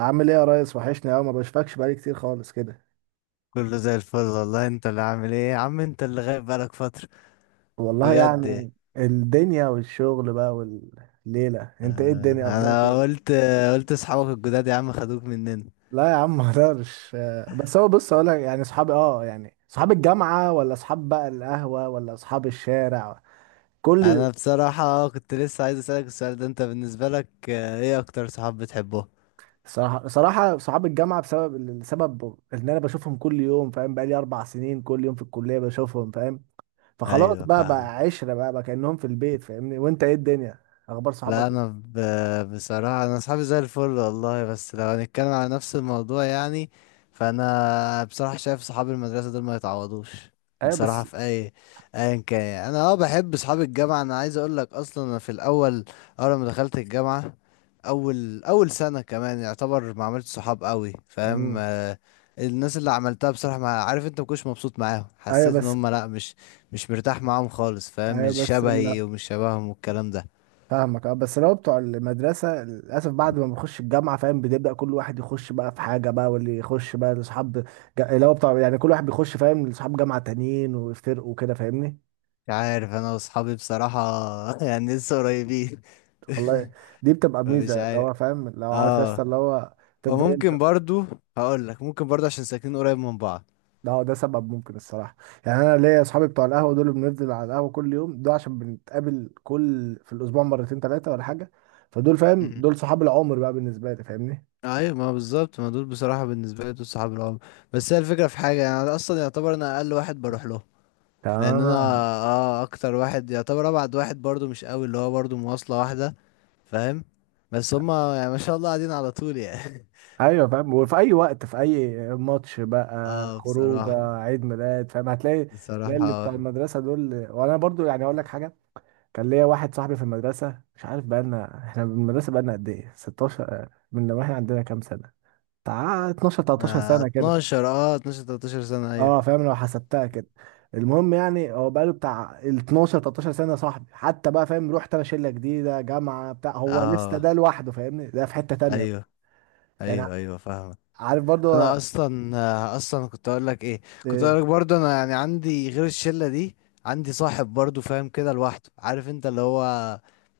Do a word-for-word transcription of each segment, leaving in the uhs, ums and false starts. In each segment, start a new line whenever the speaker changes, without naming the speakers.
عامل ايه يا ريس؟ وحشني قوي، ما بشوفكش بقالي كتير خالص كده.
كله زي الفل والله. انت اللي عامل ايه يا عم، انت اللي غايب بقالك فترة
والله
بجد.
يعني الدنيا والشغل بقى، والليلة انت ايه؟
آه،
الدنيا اخبارك
انا
ايه؟
قلت قلت اصحابك الجداد يا عم خدوك مننا.
لا يا عم ما اقدرش. آه، بس هو بص اقول لك، يعني اصحابي اه يعني اصحاب الجامعة، ولا اصحاب بقى القهوة، ولا اصحاب الشارع كل...
انا بصراحة كنت لسه عايز اسألك السؤال ده، انت بالنسبة لك آه، ايه اكتر صحاب بتحبه؟
صراحة صراحة صحاب الجامعة، بسبب السبب ان انا بشوفهم كل يوم، فاهم؟ بقالي اربع سنين كل يوم في الكلية بشوفهم، فاهم؟ فخلاص
ايوه
بقى، بقى
فاهمك.
عشرة بقى، بقى كأنهم في البيت، فاهمني؟ وانت ايه الدنيا، اخبار
لا،
صحابك
انا
ايه؟
ب... بصراحه انا اصحابي زي الفل والله، بس لو هنتكلم على نفس الموضوع يعني، فانا بصراحه شايف صحاب المدرسه دول ما يتعوضوش.
ايوه
بصراحه
بس.
في اي ايا كان يعني. انا اه بحب صحاب الجامعه، انا عايز اقول لك اصلا انا في الاول اول ما دخلت الجامعه اول اول سنه كمان يعتبر ما عملتش صحاب قوي. فاهم؟
مم.
آه، الناس اللي عملتها بصراحه ما عارف انت، ما كنتش مبسوط معاهم،
ايوه
حسيت ان
بس.
هم لا، مش مش مرتاح معاهم خالص. فاهم؟
ايوه
مش
بس لا.
شبهي ومش شبههم والكلام ده.
فاهمك. اه بس لو بتوع المدرسه، للاسف بعد ما بنخش الجامعه، فاهم؟ بنبدا كل واحد يخش بقى في حاجه بقى، واللي يخش بقى لاصحاب جا- اللي هو بتوع، يعني كل واحد بيخش فاهم، لاصحاب جامعه تانيين، ويفترقوا وكده، فاهمني؟
مش عارف انا واصحابي بصراحة يعني لسه قريبين
والله دي بتبقى
فمش
ميزه، اللي
عارف
هو فاهم، لو عارف يا اسطى
اه.
اللي هو. تفضل انت.
وممكن برضو، هقول لك ممكن برضو عشان ساكنين قريب من بعض.
لا، ده سبب ممكن الصراحه. يعني انا ليا اصحابي بتوع القهوه دول، بنفضل على القهوه كل يوم، ده عشان بنتقابل كل في الاسبوع مرتين ثلاثه ولا حاجه، فدول فاهم،
مم.
دول صحاب العمر بقى بالنسبه لي، فاهمني؟
ايوه، ما بالظبط، ما دول بصراحة بالنسبة لي دول صحاب العمر. بس هي الفكرة في حاجة، يعني انا اصلا يعتبر انا اقل واحد بروح له، لان انا
تمام.
اه اكتر واحد يعتبر ابعد واحد برضو، مش قوي اللي هو برضو، مواصلة واحدة. فاهم؟ بس هما يعني ما شاء الله قاعدين على طول يعني.
ايوه فاهم، وفي اي وقت، في اي ماتش بقى،
اه
خروجه،
بصراحة،
عيد ميلاد، فاهم؟ هتلاقي تلاقي اللي بتاع
بصراحة.
المدرسه دول. وانا برضو يعني اقول لك حاجه، كان ليا واحد صاحبي في المدرسه، مش عارف بقى لنا احنا من المدرسه بقى لنا قد ايه، ستة عشر من لما احنا عندنا كام سنه؟ بتاع اثنا عشر تلتاشر
آه
سنه كده.
اتناشر، اه اتناشر تلتاشر سنة، ايوه
اه فاهم لو حسبتها كده. المهم يعني، هو بقى له بتاع ال اتناشر تلتاشر سنه صاحبي حتى بقى، فاهم؟ رحت انا شله جديده، جامعه بتاع، هو لسه
اه،
ده لوحده فاهمني، ده في حته تانيه بقى.
ايوه
يعني
ايوه. ايوه فاهمك.
عارف برضو.
انا اصلا آه اصلا كنت اقول لك ايه، كنت
آه،
اقول لك برضو انا يعني عندي غير الشلة دي، عندي صاحب برضو فاهم، كده لوحده، عارف انت اللي هو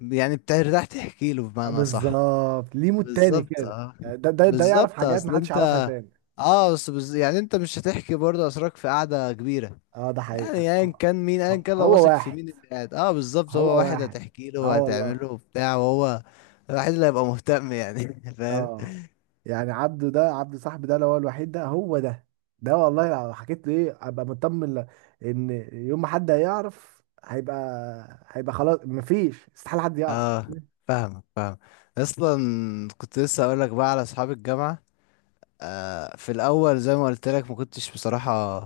يعني بترتاح تحكي له
آه،
بمعنى. صح؟
بالظبط، ليه مود تاني
بالظبط
كده،
اه.
يعني ده ده ده يعرف
بالظبط.
حاجات
اصل
محدش يعرفها
انت،
تاني.
اه بس بز... يعني انت مش هتحكي برضو اسرارك في قعدة كبيرة،
اه ده
يعني
حقيقة.
ايا
ه-
كان مين، ايا
ه-
كان لو
هو
واثق في
واحد.
مين اللي قاعد، اه بالظبط، هو
هو
واحد
واحد.
هتحكي له
اه والله.
وهتعمله وبتاع، وهو الواحد اللي هيبقى مهتم يعني. فاهم؟
اه يعني عبده، ده عبده صاحبي ده، اللي هو الوحيد، ده هو ده. ده والله لو حكيت له ايه، ابقى مطمن ل- ان يوم ما حد هيعرف، هيبقى هيبقى خلاص، مفيش استحالة حد يعرف.
اه فاهمك، فاهم. اصلا كنت لسه اقول لك بقى على اصحاب الجامعه، آه، في الاول زي ما قلت لك ما كنتش بصراحه،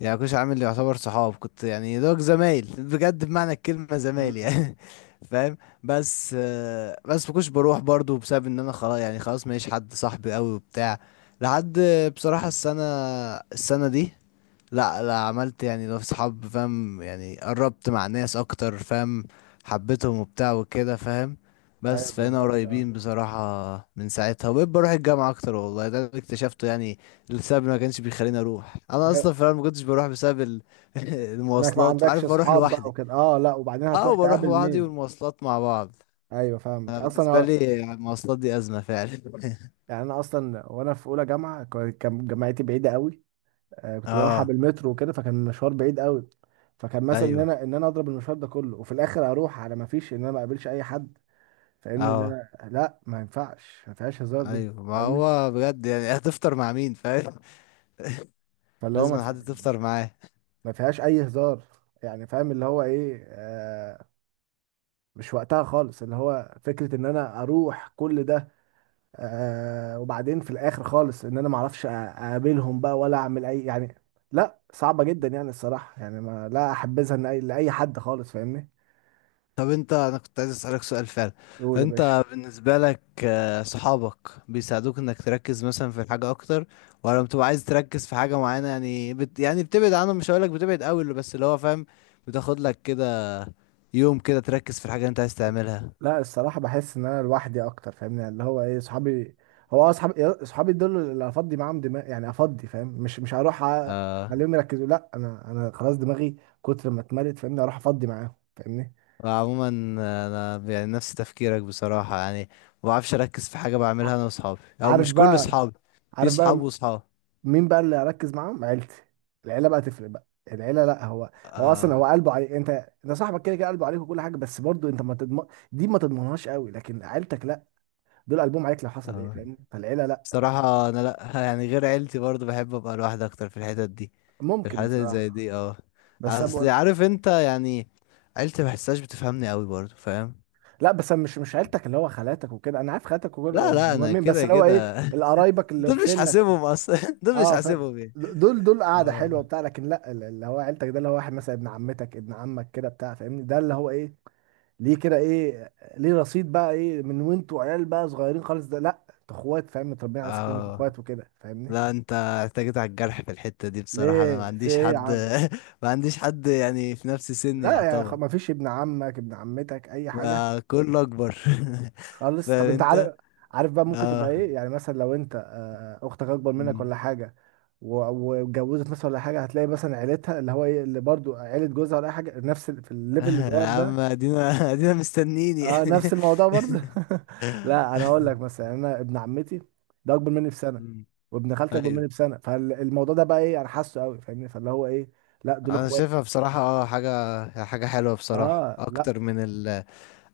يعني ما كنتش عامل يعتبر صحاب، كنت يعني دوك زمايل بجد، بمعنى الكلمه زمايل
امم.
يعني. فاهم؟ بس آه، بس ما كنتش بروح برضو بسبب ان انا خلاص، يعني خلاص ماليش حد صاحبي قوي وبتاع. لحد بصراحه السنه السنه دي، لا لا عملت يعني لو صحاب، فاهم يعني قربت مع ناس اكتر، فاهم، حبيتهم وبتاع وكده. فاهم؟
ايوه
بس فانا
بالظبط اه.
قريبين بصراحة من ساعتها، وبقيت بروح الجامعة اكتر. والله ده اللي اكتشفته يعني، السبب اللي ما كانش بيخليني اروح، انا
ايوه
اصلا في الأول ما كنتش بروح بسبب ال-
انك ما
المواصلات،
عندكش
عارف، بروح
اصحاب بقى
لوحدي.
وكده. اه، لا، وبعدين هتروح
اه، بروح
تقابل
لوحدي
مين؟
والمواصلات مع بعض.
ايوه فاهمك.
انا بالنسبة
اصلا
لي المواصلات دي ازمة فعلا.
يعني انا اصلا، وانا في اولى جامعه، كان كان جامعتي بعيده قوي. آه، كنت بروحها
اه
بالمترو وكده، فكان المشوار بعيد قوي. فكان مثلا ان
ايوه،
انا ان انا اضرب المشوار ده كله، وفي الاخر اروح على ما فيش، ان انا ما اقابلش اي حد، فاهمني؟ ان
اه
انا لا، ما ينفعش، ما فيهاش هزار دي،
ايوه، ما
فاهمني؟
هو بجد يعني هتفطر مع مين؟ فاهم؟
فاللي هو ما,
لازم
في...
حد تفطر معاه.
ما فيهاش اي هزار يعني، فاهم اللي هو ايه. آه مش وقتها خالص، اللي هو فكره ان انا اروح كل ده، آه، وبعدين في الاخر خالص ان انا ما اعرفش أ- اقابلهم بقى، ولا اعمل اي يعني. لا صعبة جدا يعني الصراحة، يعني ما لا احبذها إن أي- لاي حد خالص، فاهمني؟
طب انت، انا كنت عايز اسالك سؤال فعلا،
يقول يا باشا.
انت بالنسبه لك آه، صحابك بيساعدوك انك تركز مثلا في حاجه اكتر، ولا بتبقى عايز تركز في حاجه معينه يعني بت... يعني بتبعد عنهم، مش هقولك بتبعد قوي اللي- بس اللي هو فاهم، بتاخد لك كده يوم كده تركز في الحاجه اللي انت عايز تعملها.
لا الصراحة بحس ان انا لوحدي اكتر، فاهمني؟ يعني اللي هو ايه، صحابي، هو اه، صحابي صحابي دول اللي افضي معاهم دماغ، يعني افضي فاهم، مش مش هروح أ-
آه.
اخليهم يركزوا، لا انا انا خلاص دماغي كتر ما اتملت، فاهمني؟ اروح افضي معاهم، فاهمني؟
وعموما آه، انا يعني نفس تفكيرك بصراحه، يعني ما بعرفش اركز في حاجه
ع-
بعملها انا واصحابي، او
عارف
مش كل
بقى.
اصحابي، في
عارف
صحاب
بقى
وصحاب.
مين بقى اللي اركز معاهم؟ عيلتي. العيله بقى تفرق بقى. العيله لا، هو هو اصلا
اه
هو قلبه عليك انت، انت صاحبك كده كده قلبه عليك وكل حاجه، بس برضو انت ما تضمن، دي ما تضمنهاش قوي، لكن عيلتك لا، دول قلبهم عليك لو حصل ايه،
اه.
فاهم؟ فالعيله لا.
بصراحة أنا لأ، يعني غير عيلتي برضو بحب أبقى لوحدي أكتر في الحتت دي، في
ممكن
الحاجات اللي زي
بصراحه،
دي اه.
بس انا
أصل
بقول.
عارف أنت يعني عيلتي ما بحسهاش بتفهمني أوي برضو. فاهم؟
لا بس أنا مش مش عيلتك اللي هو خالاتك وكده، انا عارف خالاتك وكل،
لا لا، أنا
مهمين، بس
كده
اللي هو ايه،
كده.
القرايبك اللي في
دول مش
سنك.
حاسبهم أصلا، دول مش
اه فاهم،
حاسبهم يعني.
دول دول قاعده
اه
حلوه بتاع، لكن لا اللي هو عيلتك، ده اللي هو واحد مثلا ابن عمتك، ابن عمك كده بتاع، فاهمني؟ ده اللي هو ايه، ليه كده؟ ايه ليه رصيد بقى ايه، من وانتوا عيال بقى صغيرين خالص، ده لا انتوا اخوات فاهم، متربيين على سكنك
اه.
اخوات وكده، فاهمني؟
لا أنت احتاجت على الجرح في الحتة دي بصراحة، أنا ما
ليه، في
عنديش
ايه يا
حد،
عم؟
ما عنديش حد يعني في نفس سني
لا يا خ...
يعتبر،
ما فيش ابن عمك، ابن عمتك، اي حاجه؟
ما كله أكبر.
خالص طب
فاهم
انت
أنت؟
عارف. عارف بقى، ممكن تبقى
اه.
ايه، يعني مثلا لو انت آه، اختك اكبر منك ولا حاجه، و- واتجوزت مثلا ولا حاجه، هتلاقي مثلا عيلتها، اللي هو ايه، اللي برضو عيله جوزها ولا اي حاجه، نفس ال- في الليفل
يا
الصغير
عم،
ده.
ادينا، ادينا مستنيين
اه
يعني.
نفس الموضوع برضه. لا انا اقول لك مثلا، يعني انا ابن عمتي ده اكبر مني بسنه،
مم.
وابن خالتي اكبر مني
ايوه.
بسنه، فالموضوع ده بقى ايه، انا حاسه قوي، فاهمني؟ فاللي هو ايه، لا دول
انا
اخوات.
شايفها بصراحة اه، حاجة حاجة حلوة بصراحة،
اه لا.
اكتر من ال،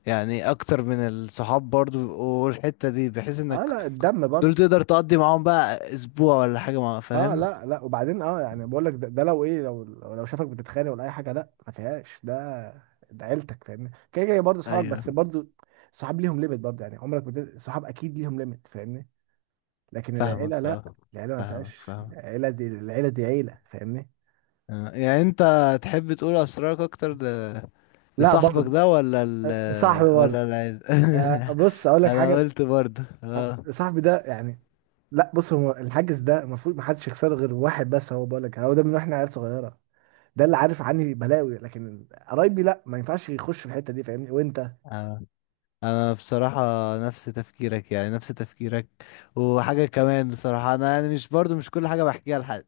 يعني اكتر من الصحاب برضو، بيبقوا الحتة دي بحيث
اه
انك
لا الدم
دول
برضه.
تقدر تقضي معاهم بقى اسبوع ولا حاجة مع.
اه
فاهم؟
لا لا، وبعدين اه يعني بقول لك ده، ده لو ايه، لو لو شافك بتتخانق ولا اي حاجه، لا ما فيهاش ده، ده عيلتك فاهمني، كده كده برضه صحابك، بس
ايوه
برضه صحاب ليهم ليميت برضه، يعني عمرك بت... صحاب اكيد ليهم ليميت، فاهمني؟ لكن العيله
فاهمك
لا،
اه،
العيله ما
فاهمك
فيهاش،
فاهمك.
العيله دي، العيله دي عيله، فاهمني؟
آه، يعني انت تحب تقول اسرارك اكتر ل...
لا
لصاحبك
برضه.
ده، ولا ال...
آه، صاحبي
ولا
برضه.
العيد؟
آه، بص اقول لك
انا
حاجه.
قلت برضه
آه،
اه.
صاحبي ده يعني، لا بص، هو الحاجز ده المفروض ما حدش يخسره غير واحد بس، هو بقول لك هو ده من واحنا عيال صغيره، ده اللي عارف عني بلاوي، لكن قرايبي لا، ما ينفعش يخش في الحته دي، فاهمني؟ وانت؟
آه. انا بصراحة نفس تفكيرك، يعني نفس تفكيرك، وحاجة كمان بصراحة، انا يعني مش برضه مش كل حاجة بحكيها لحد.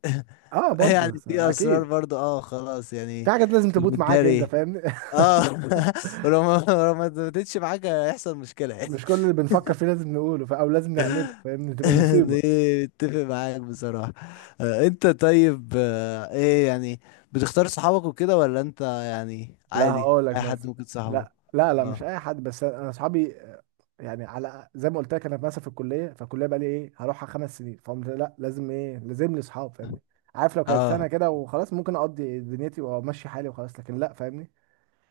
اه برضه
يعني
بس-
في اسرار
اكيد،
برضه اه، خلاص
في
يعني.
حاجات لازم تموت معاك انت،
بتداري
فاهمني؟
اه. ولو ما لو ما اتمتتش معاك هيحصل مشكلة.
مش كل اللي بنفكر فيه لازم نقوله ف- او لازم نعمله، فاهمني؟ تبقى
دي
مصيبه.
اتفق معاك بصراحة. آه، انت طيب آه، ايه يعني، بتختار صحابك وكده، ولا انت يعني
لا
عادي
هقول لك
اي حد
مثلا.
ممكن صاحبه؟
لا لا لا مش
اه
اي حد، بس انا اصحابي، آه، يعني على زي ما قلت لك، انا مثلا في الكليه، فالكليه بقى لي ايه، هروحها خمس سنين، فقمت لا، لازم ايه، لازم لي اصحاب، فاهمني؟ عارف لو كانت سنه
اه.
كده وخلاص، ممكن اقضي دنيتي وامشي حالي وخلاص، لكن لا فاهمني.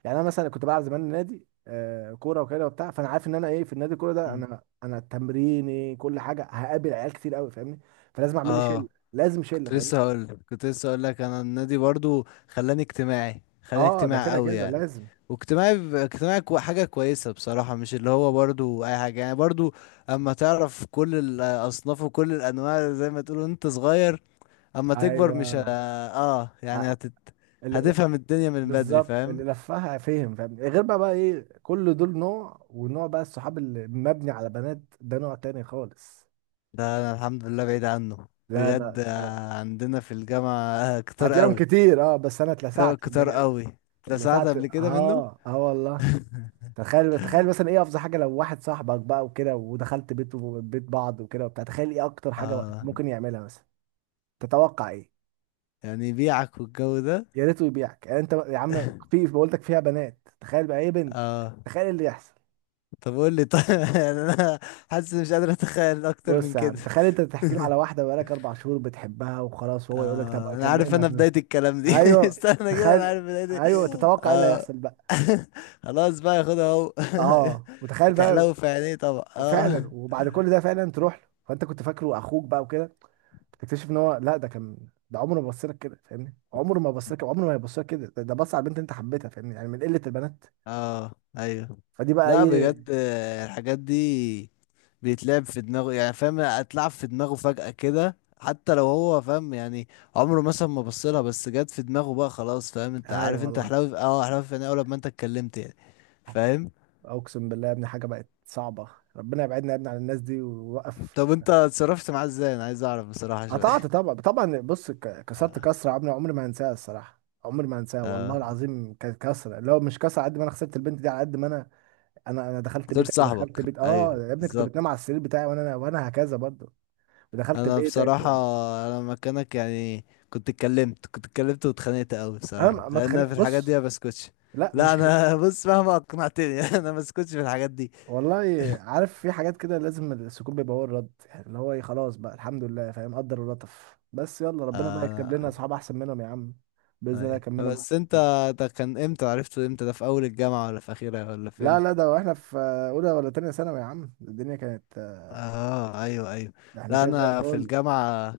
يعني انا مثلا كنت بلعب زمان نادي، آه، كوره وكده وبتاع، فانا عارف ان انا ايه، في النادي، الكوره ده،
مم.
انا انا تمريني كل حاجه، هقابل عيال كتير قوي، فاهمني؟ فلازم اعمل لي شله.
اه.
لازم شله،
كنت لسه
فاهمني؟
هقول، كنت لسه هقول لك انا النادي برضو خلاني اجتماعي، خلاني
اه ده
اجتماعي
كده
قوي
كده
يعني.
لازم.
واجتماعي ب- اجتماعي كو- حاجة كويسة بصراحة، مش اللي هو برضو اي حاجة، يعني برضو اما تعرف كل الاصناف وكل الانواع زي ما تقولوا، انت صغير اما تكبر مش ه...
ايوه.
اه يعني
ه-
هتت... هتفهم الدنيا من بدري.
بالظبط،
فاهم؟
اللي لفها فهم، فاهم؟ غير بقى، بقى ايه، كل دول نوع، ونوع بقى الصحاب اللي مبني على بنات، ده نوع تاني خالص.
ده انا الحمد لله بعيد عنه.
لا
بجد
انا
آه،
ده.
عندنا في الجامعة، آه، كتار
هتلاقيهم
قوي،
كتير، اه، بس انا
كتار
اتلسعت قبل
كتار
كده.
قوي، اتلسعت
اتلسعت،
قبل كده منه.
اه اه والله. تخيل، تخيل مثلا ايه افظع حاجه، لو واحد صاحبك بقى وكده، ودخلت بيت بيت بعض وكده وبتاع، تخيل ايه اكتر حاجه
اه،
ممكن يعملها مثلا. تتوقع ايه؟
يعني بيعك والجو ده.
يا ريته يبيعك، يعني انت يا عم في بقولتك فيها بنات، تخيل بقى ايه، بنت،
اه.
تخيل إيه اللي يحصل.
طب قول لي طيب. يعني انا حاسس إني مش قادر اتخيل اكتر من
بص يا
كده.
عم، تخيل انت بتحكي له على واحده بقالك اربع شهور بتحبها وخلاص، وهو يقول لك طب
آه انا عارف،
اكلمها
انا
طب.
بداية الكلام دي
ايوه.
استنى كده، انا
تخيل.
عارف بداية
ايوه،
إيه.
تتوقع ايه اللي
آه.
هيحصل بقى.
خلاص بقى، خدها اهو.
اه، وتخيل بقى،
هتحلو في عينيه طبعا
فعلا،
اه.
وبعد كل ده فعلا تروح له، فانت كنت فاكره اخوك بقى وكده، تكتشف ان هو لا، ده كان، ده عمره ما بص لك كده، فاهمني؟ عمره ما بص لك، عمره ما هيبص لك كده، ده، ده بص على البنت انت حبيتها، فاهمني؟ يعني من قله البنات.
اه ايوه.
فدي بقى
لا
ايه.
بجد آه، الحاجات دي بيتلعب في دماغه، يعني فاهم، اتلعب في دماغه فجأة كده، حتى لو هو فاهم يعني عمره مثلا ما بصلها، بس جت في دماغه بقى خلاص. فاهم انت؟
ايوه
عارف، انت
والله.
حلاوي في- اه حلاوي في عينيه اول ما انت اتكلمت يعني. فاهم؟
اقسم بالله يا ابني حاجه بقت صعبه، ربنا يبعدنا يا ابني عن الناس دي ويوقف.
طب انت اتصرفت معاه ازاي؟ انا عايز اعرف بصراحة
قطعت
شوية.
طبعا، طبعا. بص ك- كسرت
اه.
كسره عمري، عمري ما هنساها الصراحه، عمري ما هنساها والله
آه.
العظيم، كانت كسره اللي هو مش كسره على قد ما انا خسرت البنت دي، على قد ما انا انا انا دخلت
اخترت
بيتك،
صاحبك،
ودخلت بيت، اه
ايوه
يا ابني كنت بتنام
بالظبط.
على السرير بتاعي، وانا وانا هكذا برضه، ودخلت
انا
بيتك
بصراحه
و...
انا مكانك يعني، كنت اتكلمت، كنت اتكلمت واتخانقت قوي
انا
بصراحه،
ما ما
لان أنا
اتخانق،
في الحاجات دي
بص،
ما بسكتش.
لا
لا
مش خ-
انا بص، مهما اقنعتني انا ما بسكتش في الحاجات دي.
والله. عارف في حاجات كده، لازم السكوت بيبقى هو الرد، يعني اللي هو ايه، خلاص بقى الحمد لله فاهم، قدر ولطف، بس يلا ربنا بقى يكتب
آه.
لنا اصحاب احسن منهم يا عم. باذن الله
أيوة.
يكملهم.
بس انت، ده كان امتى؟ عرفته امتى ده، في اول الجامعه ولا في اخرها ولا في
لا لا
امتى؟
ده واحنا في اولى ولا تانية ثانوي يا عم، الدنيا كانت،
اه ايوه، ايوه.
ده احنا
لا
كده زي
انا في
الفل.
الجامعه،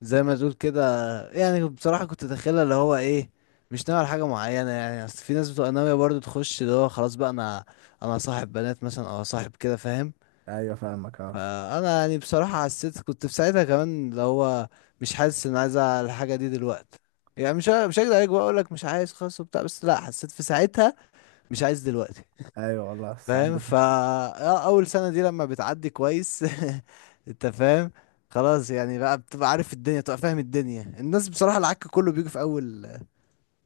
زي ما تقول كده، يعني بصراحة كنت داخلها اللي هو ايه، مش ناوي على حاجة معينة، يعني اصل في ناس بتبقى ناوية برضه تخش اللي هو خلاص بقى انا، انا صاحب بنات مثلا، او صاحب كده. فاهم؟
ايوه فاهمك اه.
فانا يعني بصراحة حسيت، كنت في ساعتها كمان اللي هو مش حاسس ان عايز الحاجة دي دلوقتي، يعني مش ه- مش هكدب عليك واقول لك مش عايز خلاص وبتاع، بس لا، حسيت في ساعتها مش عايز دلوقتي.
ايوه والله ساعات
فاهم
بت...
فا آه، اول سنه دي لما بتعدي كويس. انت فاهم، خلاص يعني بقى، بتبقى عارف الدنيا، بتبقى فاهم الدنيا، الناس بصراحه، العك كله بيجي في اول،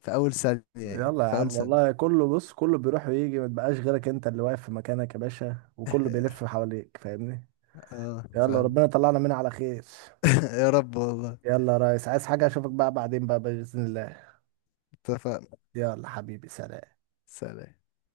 في اول سنه يعني
يلا يا
في اول
عم
سنه.
والله، كله بص، كله بيروح ويجي، ما تبقاش غيرك انت اللي واقف في مكانك يا باشا، وكله بيلف حواليك، فاهمني؟
اه
يلا
فاهم.
ربنا يطلعنا منها على خير.
يا رب والله.
يلا يا ريس، عايز حاجة؟ اشوفك بقى بعدين بقى بإذن الله.
اتفقنا.
يلا حبيبي سلام.
سلام.